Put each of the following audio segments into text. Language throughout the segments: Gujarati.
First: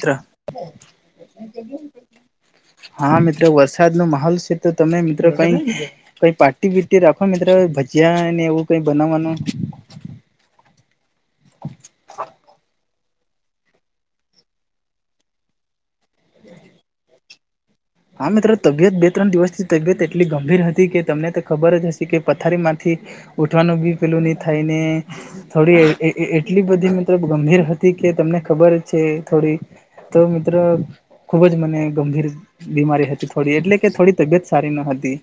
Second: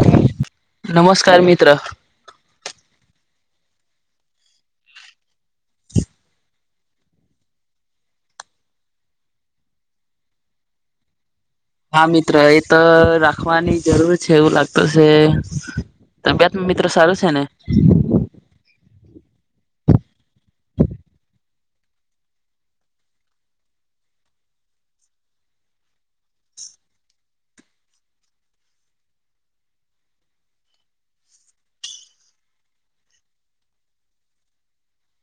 ત્ર [inaudible] નમસ્કાર મિત્ર [inaudible] હા મિત્રો વરસાદ નો માહોલ છે, તો તમે મિત્રો કઈ. કઈ પાર્ટટી પીટી રાખો મિત્રો ભજીયા ને એવું કઈ બનાવવાનું. હા મિત્ર એ તો રાખવાની જરૂર છે, એવું લાગતું છે. [unintelligible] બેંમાં મિત્રો સારું છે, ને. હા મિત્રો તબિયત બે ત્રણ દિવસથી તબિયત એટલી ગંભીર હતી કે તમને તો ખબર જ હશે કે પથારી માંથી. ઉઠવાનું બી પેલું નહી થાય ને. થોડી એટલી બધી મતલબ ગંભીર હતી કે તમને ખબર છે, થોડી. તો મિત્રો ખુબ જ મને ગંભીર. બીમારી હતી થોડી એટલે કે થોડી તબિયત સારી ન હતી.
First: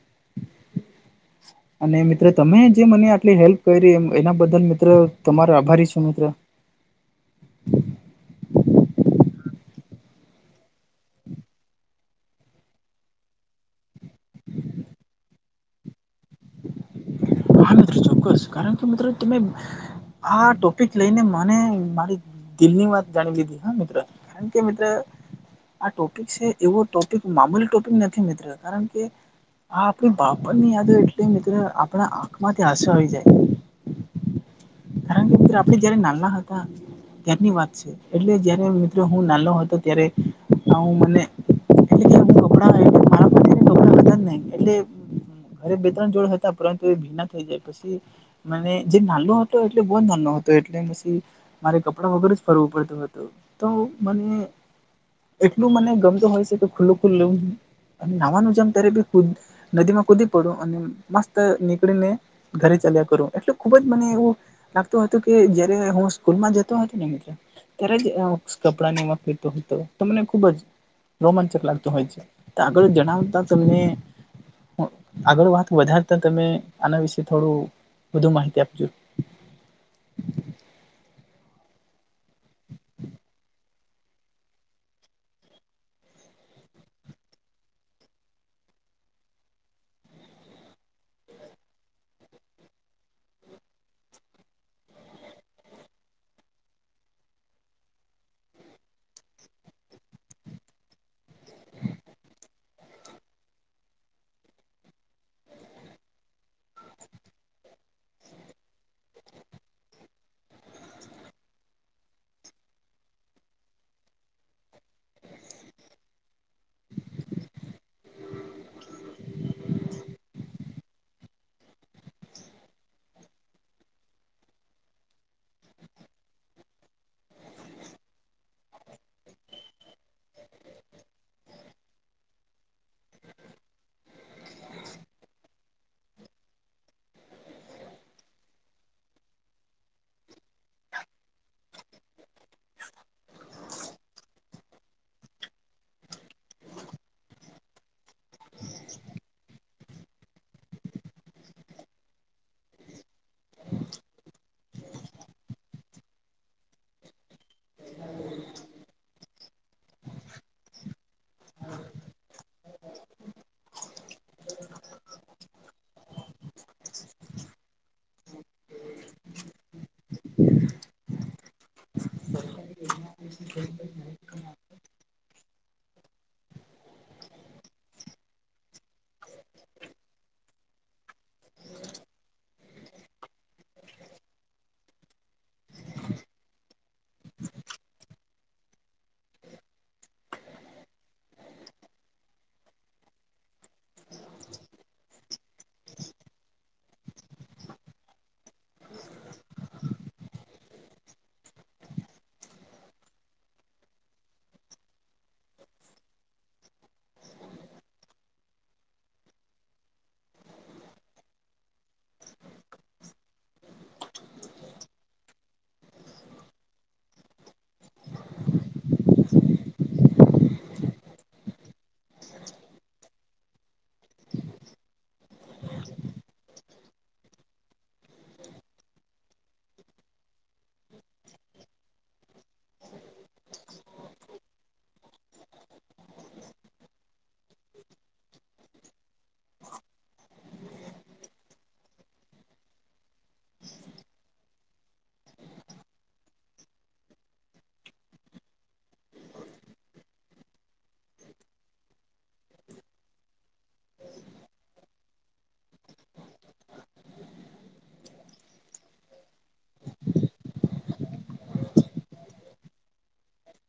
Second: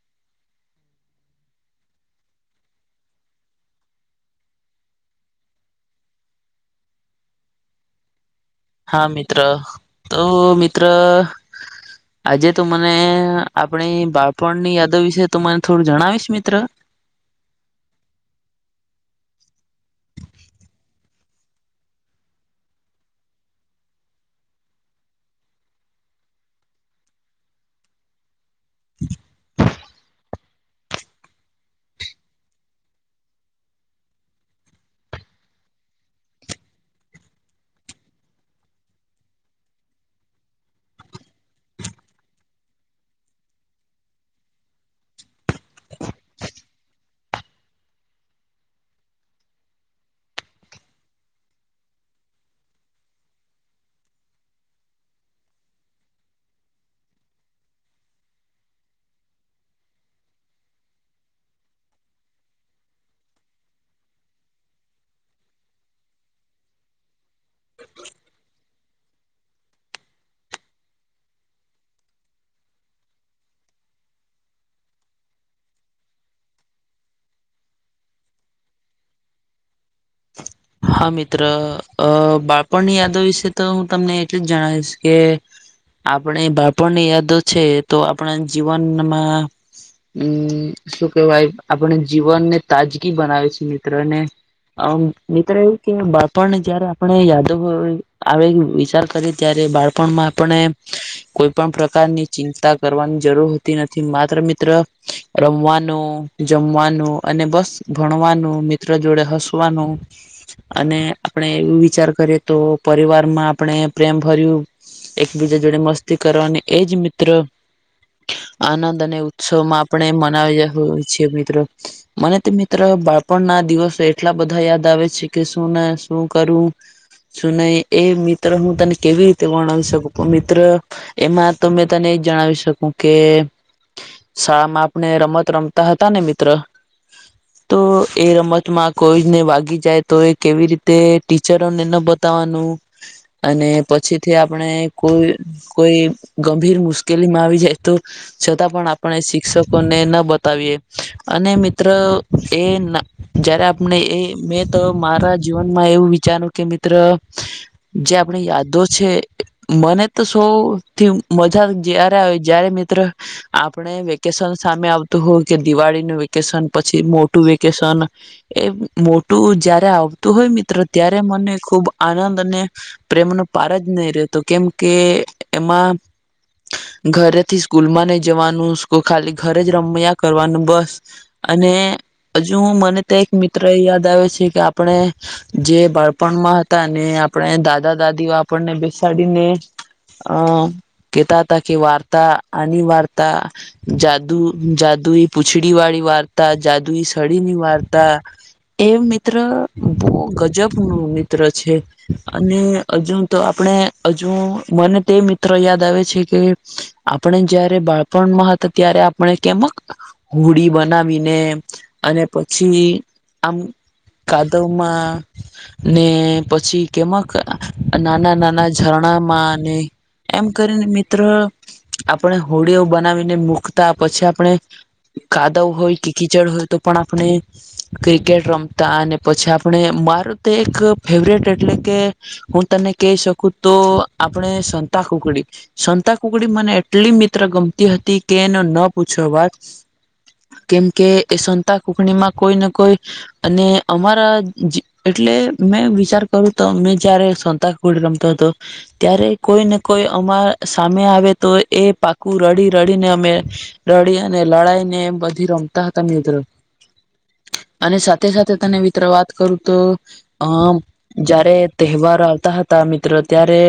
[inaudible] અને મિત્ર તમે જે મને આટલી હેલ્પ કરી એ એના બદલ મિત્રો તમારો આભારી છું મિત્ર. હા મિત્ર તો મિત્ર. આજે તો મને આપણી બાળપણની યાદો વિશે તો મને થોડું જણાવીશ મિત્ર. હા મિત્રો ચોક્કસ કારણ કે મિત્રો તમે આ ટોપિક લઈને મને મારી. દિલની વાત જાણી લીધી હા મિત્ર કારણ કે મિત્ર. આ ટોપિક છે, એવો ટોપિક મામૂલ ટોપિક નથી મિત્ર કારણ કે. હ આપડી [unintelligible] ની યાદ હોય એટલે મિત્ર આપણા આંખમાંથી આસો આવી જાય. કારણ કે મિત આપે જયારે નાના હતા. ત્યારની વાત છે, એટલે જયારે મિત્રો હું નાનો હતો ત્યારે આવું મને. કે હું કપડા એટલે મારા [unintelligible] [unintelligible] ઘરે બે ત્રણ જોડ હતા પરંતુ એ ભીના થઈ જાય પછી મને જે નાલો હતો. એટલે બોંધ ન હતો એટલે પછી મારે કપડાં વગર જ ફરવું પડતું હતું. તો મને એટલું મને ગમતું હોય છે, કે ખુલ્લું ખુલ્લ લેવું. અને નાવાનું જમ ત્યારે બી ખુદ. નદી માં કૂદી પડું અને મસ્ત નીકળીને ઘરે ચાલ્યા કરું એટલે ખુબ જ મને એવું. લાગતું હતું કે જયારે હું સ્કૂલમાં જતો હતો ને. ત્યારે જ કપડાં વાપરતો હતો તમને ખુબ જ. રોમાંચક લાગતો હોય છે, આગળ જણાવતા તમને. આગળ વાત વધારતા તમે આના વિશે થોડું વધુ માહિતી આપજો. હા મિત્ર બાળપણની યાદવ વિશે તો હું તમને એટલું જ જણાવીશ કે.. આપણે બાપણની યાદો છે, તો આપણા જીવનમાં. હમ શું કેહેવાય આપણે જીવનને તાજગી બનાવે છે, મિત્ર ને. [unintelligible] મિત્રો એ કે બાળપણને જયારે આપણે યાદવ આવે વિચાર કરીએ ત્યારે બાળપણમાં. આપણે કોઈ પણ પ્રકારની ચિંતા કરવાની જરૂર હોતી નથી માત્ર મિત્ર. રમવાનું જમવાનું અને બસ ભણવાનું મિત્ર જોડે હસવાનું. અને આપણે એવું વિચાર કરીએ તો પરિવારમાં આપણે પ્રેમ ભર્યું. એકબીજા જોડે મસ્તી કરો અને એજ મિત્ર. આનંદ અને ઉત્સવમાં આપણે મનાવી હોય છેએ મિત્રો. મને તો મિત્ર બાળપણ ના દિવસો એટલા બધા યાદ. બતાવે છે કે શું ના શું કરું. શું નહી એ મિત્ર હું તને કેવી રીતે ગણાવ શકું મિત્ર. એમાં તો તને એજ જણાવી શકું કે શાળામાં આપણે રમત રમતા હતા ને મિત્ર તો એ રમતમાં કોઈ જને વાગી જાય તો એ કેવી રીતે ટીચરોને ન બતાવાનું અને પછી થી આપણે કોઈ કોઈ ગંભીર મુશ્કેલી માં આવી જાય તો છતાં પણ આપણે શિક્ષકોને ના બતાવીએ અને મિત્ર એ જયારે આપને એ મેં તો મારા જીવનમાં એવું વિચાર્યું કે મિત્ર જે આપણી યાદો છે. મને તો સૌથી મજા જય્યારે આવે જય્યારે મિત્ર આપણે વેકેશન સામે આવતું હોય કે દિવાળીનું વેકેશન પછી મોટું વેકેશન એ મોટું જયારે આવતું હોય મિત્ર ત્યારે મને ખૂબ આનંદ અને પ્રેમનો પાર જ નહીં રહેતો કેમ કે એમાં ઘરેથી સ્કૂલમાં નઈ જવાનું ખાલી ઘરે જ રમયા કરવાનું બસ અને હજુ મને તો એક મિત્ર એ યાદ આવે છે કે આપણે જે બાળપણમાં હતા ને આપણે દાદા દાદીઓ આપણને બેસાડીને અમ કેતા હતા કે વાર્તા અને વાર્તા જાદુ જાદુ પૂછડી વાળી વાર્તા જાદુઈ સડીીની વાર્તા એ મિત્ર બહ ગજબ નું મિત્ર છે. અને હજુ તો આપણે હજુ મને તે મિત્ર યાદ આવે છે કે આપણે જયારે બાળપણમાં હતા ત્યારે આપણે કેમ હોડી બનાવીને અને પછી આમ કાદવમાં ને પછી કેમક નાના નાના ઝરણામાં ને એમ કરીને મિત્રો આપણે હોડીઓ બનાવીને મૂકતા પછી આપણે કાદવ હોય કે કીચડ હોય તો પણ આપણે ક્રિકેટ રમતા અને પછી આપણે મારું તો એક ફેવરેટ એટલે કે હું તને કહી શકું તો આપણે સંતા કુકડી સંતા કુકડી મને એટલી મિત્ર ગમતી હતી કે એનો ન પૂછ્યો વાત કેમકે એ સંતા કોકણીમાં કોઈને કોઈ અને અમારા એટલે મેં વિચાર કરું તો મેં જયારે સોતાક કોોડી રમતો હતો. ત્યારે કોઈને કોઈ અમા સામે આવે તો એ પાકું રડી રડીને અમે રડી ને લડાઈ ને એ બધી રમતા હતા ની અંદર અને સાથે સાથે તને મિત્ર વાત કરું તો અમ જારે તહેવારો આવતા હતા મિત્રો ત્યારે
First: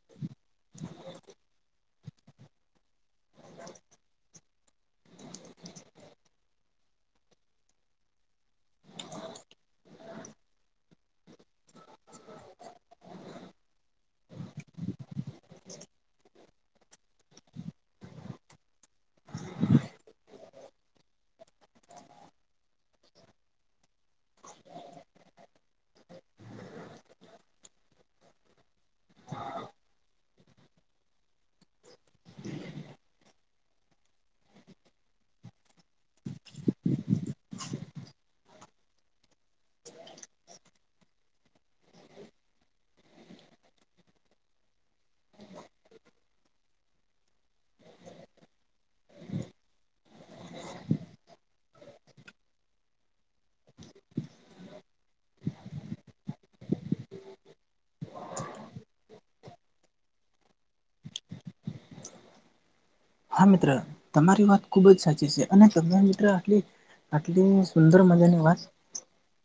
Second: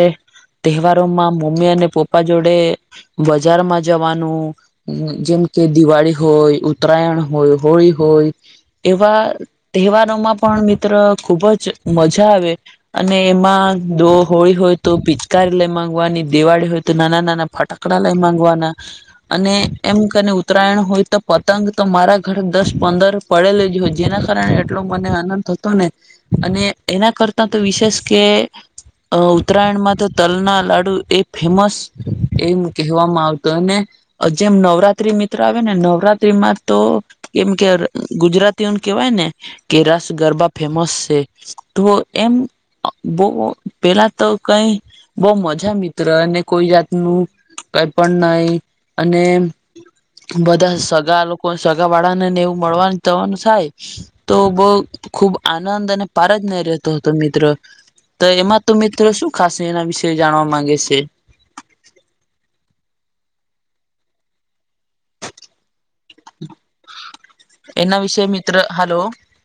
તહેવારોમાં મમ્મી અને પપ્પા જોડે બજારમાં જવાનું જેમ કે દિવાળી હોય ઉતરાયણ હોય હોળી હોય એવા તહેવારોમાં પણ મિત્ર ખુબ જ મજા આવે અને એમાં જો હોળી હોય તો ભીચકારી લય ગવાની દિવાળી હોય તો નાના નાના ફટાક કકડા લઈ માગવાના અને એમ કરી ઉત્તરાયણ હોય તો પતંગ તો મારા ઘર દસ પંદર પડેલીજ હો જેના કારણે એટલો મને આનંદ થતો ને અને એના કરતા તો વિશેષ કે અ ઉત્તરાયણમાં તો તલ ના લાડુ એ ફેમસ એમ કહેવામાં આવતોું અને જેમ નવરાત્રી મિત્ર આવે ને નવરાત્ર્રીમાં તો કેમ કે ગુજરાતીઓને કેવાય ને કે રસ ગરબા ફેમસ છે. તો એમ બહ પેલા તો કઈ બહ મજા મિત્ર અને કોઈ જાતનું કઈ પણ નઈ અને બધા સગા લોકો સગા વાળા નેને એવું મળવાનું જવાનું થાય. તો બહ ખુબ આનંદ અને પાર જ ન રહેતો હતો મિત્ર તો એમાં તો મિત્રો શું ખાશે એના વિશે જાણવા માંગે છે હા મિત્ર તમારી વાત ખુબ જ સાચી છે અને તને મિત્ર આટલી આટલી સુંદર એના વિશે મજાની મિત્ર વાત હલો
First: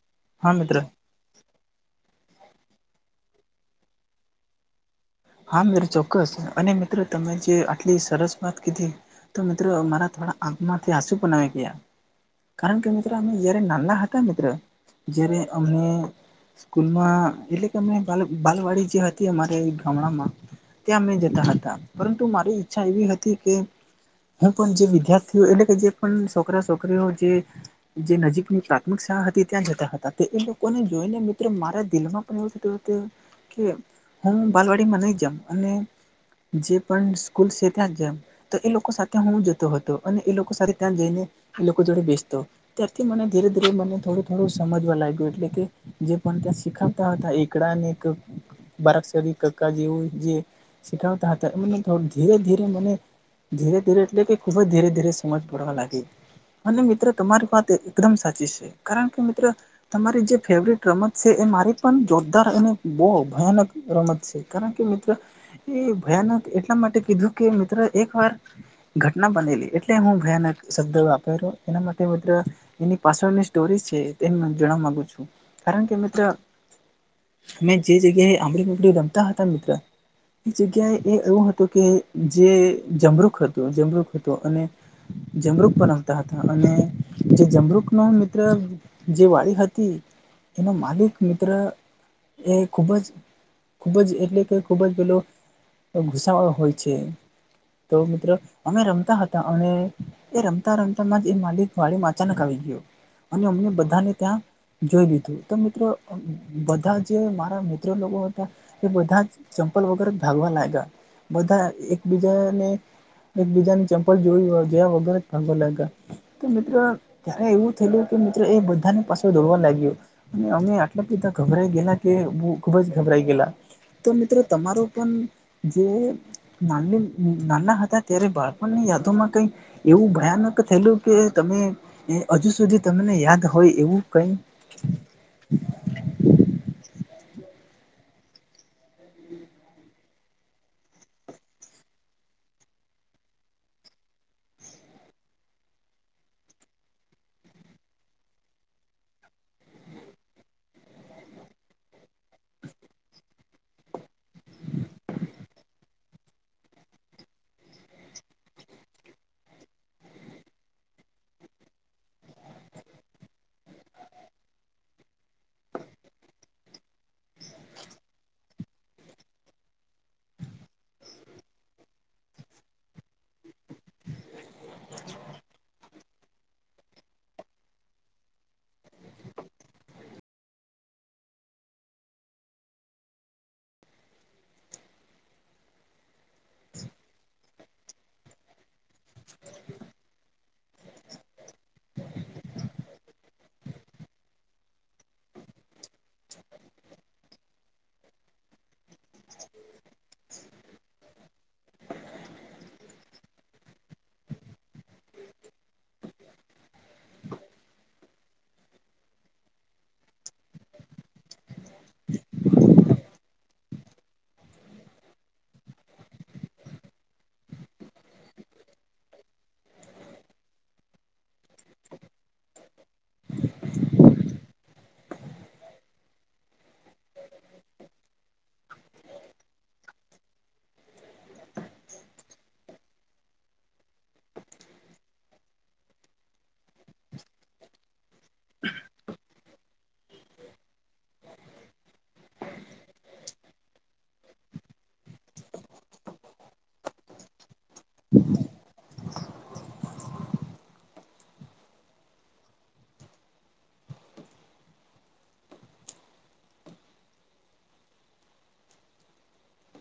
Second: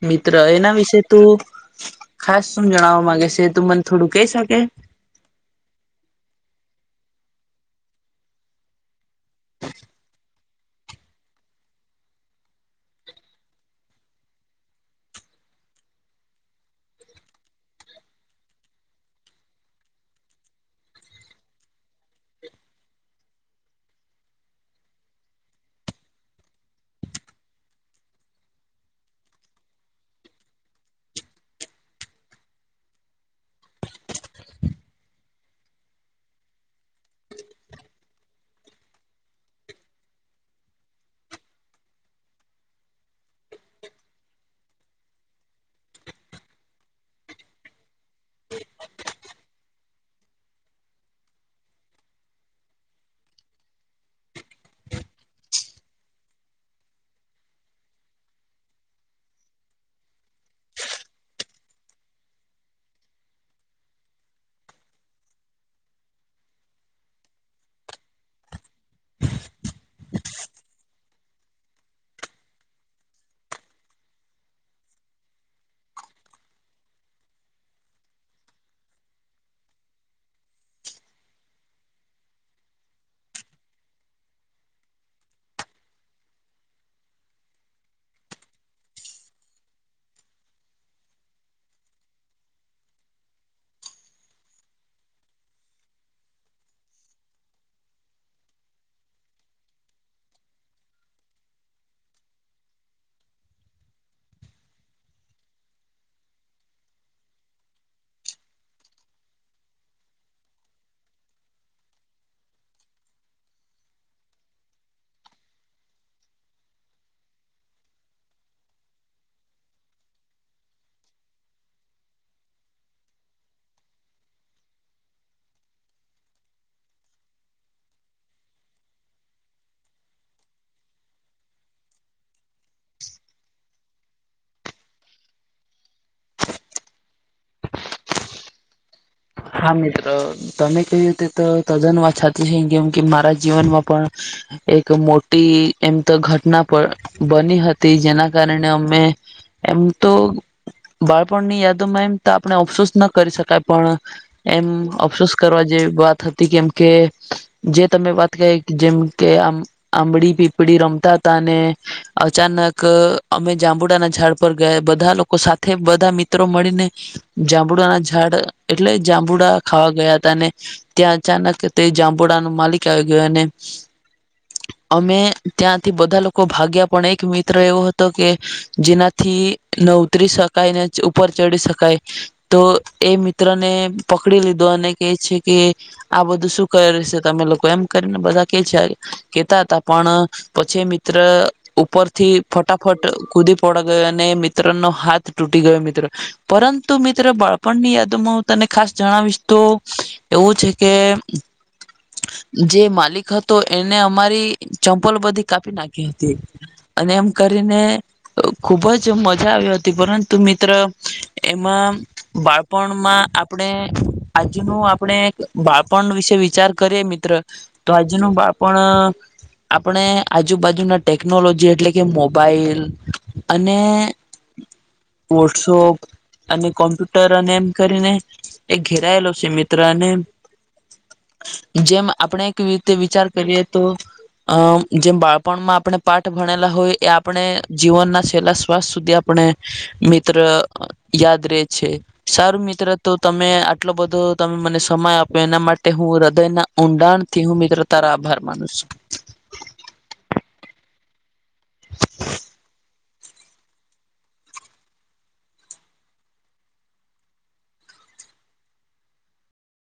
મિત્ર હા એના મિત્ર વિશે તો ખાસ શું જણાવવા માંગે છે તો મને થોડું કહી શકે હા મિત્ર ચોક્કસ અને મિત્રો તમે જે આટલી સરસ વાત કીધી તો મિત્રો મારા થોડા આંખ માંથી આંસુ પણ આવી ગયા કારણ કે મિત્ર અમે જયારે નાના હતા મિત્ર જય્યારે અમને સ્કૂલમાં એટલે કે અને બાલવાડી જે હતી અમારે ત્યાં મેં જતા હતા પરંતુ મારી ઈચ્છા એવી હતી કે હું પણ જે વિદ્યાર્થીઓ એટલે કે જે પણ છોકરા છોકરીઓ જે જે નજીકની પ્રાથમિક શાળા હતી ત્યાં જતા હતા તે એ લોકોને જોઈને મિત્રો મારા દિલમાં એવું થતું કે હું બાલવાડીમાં નહી જામ અને જે પણ સ્કૂલ છે ત્યાં જ જામ તો એ લોકો સાથે હું જતો હતો અને એ લોકો સાથે ત્યાં જઈને એ લોકો જોડે બેસતો ત્યારથી મને ધીરે ધીરે મને થોડું થોડું સમજવા લાગ્યું એટલે કે જે પણ ત્યા શીખવતા હતા એકડા અને એક બારાકસરી કકા જેવું જે શીખવતા હતા એમને ધીરે ધીરે મને ધીરે ધીરે એટલે કે ખુબજ ધીરે ધીરે સમજ પડવા લાગી. અને મિત્ર તમારી વાત એકદમ સાચી છે કારણ કે મિત્ર તમારી જે ફેવરટ રમત છે એ મારી પણ જોરદાર અને બહ ભયાનક રમત કારણ કે મિત્ર એ ભયાનક એટલા માટે કીધું કે મિત્ર એક વાર ઘટના બનેલી એટલે હું ભયાનક શબ્દો વાપરુ એના માટે મિત્ર એની પાસડ ની સ્ટોરી છે તે જાણવા માગુ છું કારણ કે મિત્ર અમે જે જગ્યાએ આંબા પીપડી રમતા હતા મિત્ર એક જગ્યાએ એ એવું હતું કે જે જમરૂક હતું જમરૂક હતું અને જમરુક પરવતા હતા અને જે જમરૂક નો મિત્ર જે વાળ હતી એનો માલિક મિત્ર એ ખુબ જ ખૂબ જ એટલે કે ખૂબ જ પેલો ગુસ્સા વાળો હોય છે. તો મિત્ર અમે રમતા હતા અને એ રમતા રમતા માજ એ માલિક વાળીમાં અચાનક આવી ગયો અને અમને બધાને ત્યાં જોઈ લીધું તો મિત્રો બધા જે મારા મિત્ર લોકો એ બધા જ ચંપલ વગર ભાગવા લાગ્યા બધા એકબીજાને એકબીજાની ચંપલ જોય હોધ્યા વગર ભાગવા લાયગા કે મિત્રો ત્યારે એવું થયું કે મિત્રો એ બધાને પાસળ દોડવા લાગ્યો અને અમે આટલા બધા ગભરાઈ ગયેલા કે ખુબ જ ગભરાઈ ગેલા તો મિત્રો તમારો પણ જો ના નાના હતા ત્યારે બાળપણની યાદોમાં કઈ એવું ભયાનક થયેલું કે તમે હજુ સુધી તમને યાદ હોય એવું કઈ [inaudible] હા મિત્ર તમે ક્યું તેતો તદ્દન વાત હાચી છે કેમ કે મારા જીવનમાં પણ એક મોટી એમ તો ઘટના પર બની હતી જેના કારણે અમે એમ તો બાળપણની યાદોમાં એમ તો આપણે અફસોસ ના કરી શકાય પણ એમ અફસોસ કરવા જેવી વાત હતી કેમ કે જે તમે વાત કરી જેમ કે આ આંબડી પીપળી રમતા હતા અને અચાનક અમે જાંબુડાના ઝાડ પર ગયા બધા લોકો સાથે બધા મિત્રો મળીને જાંબુ ના ઝાડ એટલે જાંબુડા ખાવા ગયા હતા ને ત્યાં અચાનક તે જાંબુડા નો માલિક આવી ગયો અને અમે ત્યાંથી બધા લોકો ભાગ્યા, પણ એક મિત્ર એવો હતો કે, જેના થી ન ઉતરી શકાય, ને ઉપર ચડી શકાય. તો એ મિત્રને પકડી લીધો, અને કે છે કે આ બધું શું કર્યું સે તમે લોકો એ, એમ કરીને બધા કેચાય કેતા હતા, પણ પછી એ મિત્ર ઉપરથી ફટાફટ કૂદી પડ ગયો, ને એ મિત્ર નો હાથ તૂટી ગયો મિત્ર. પરંતુ મિત્ર બાળપણની યાદોમાં હું તને ખાસ જણાવીશ તો એવું છે કે, જે માલિક હતો. એને અમારી ચંપલો બધી કાપી નાખી હતી, અને એમ કરીને અ ખુબજ મજા આવી હતી, પરંતુ મિત્ર એમાં બાળપણમાં આપણે આજનું આપણે બાળપણ વિશે વિચાર કરીએ મિત્ર. તો આજનું બાળપણ આપણે આજુબાજુના ટેકનોલોજી, એટલે કે મોબાઈલ અને, વોટસોપ અને કોમ્પ્યુટર અને એમ કરીને, એ ઘેરાયેલો છે મિત્ર, અને જેમ આપણે એક વીતે વિચાર કરીએ તો. અમ, જેમ બાળપણમાં આપણે પાઠ ભણેલા હોય, એ આપણે જીવનના છેલ્લા શ્વાસ સુધી આપણે મિત્ર યાદ રે છે. સારું મિત્ર, તો તમે આટલો બધો તમે મને સમય આપ્યો એના માટે હું હૃદયના ઊંડાણ થી હું મિત્ર તારા આભાર માનું છું.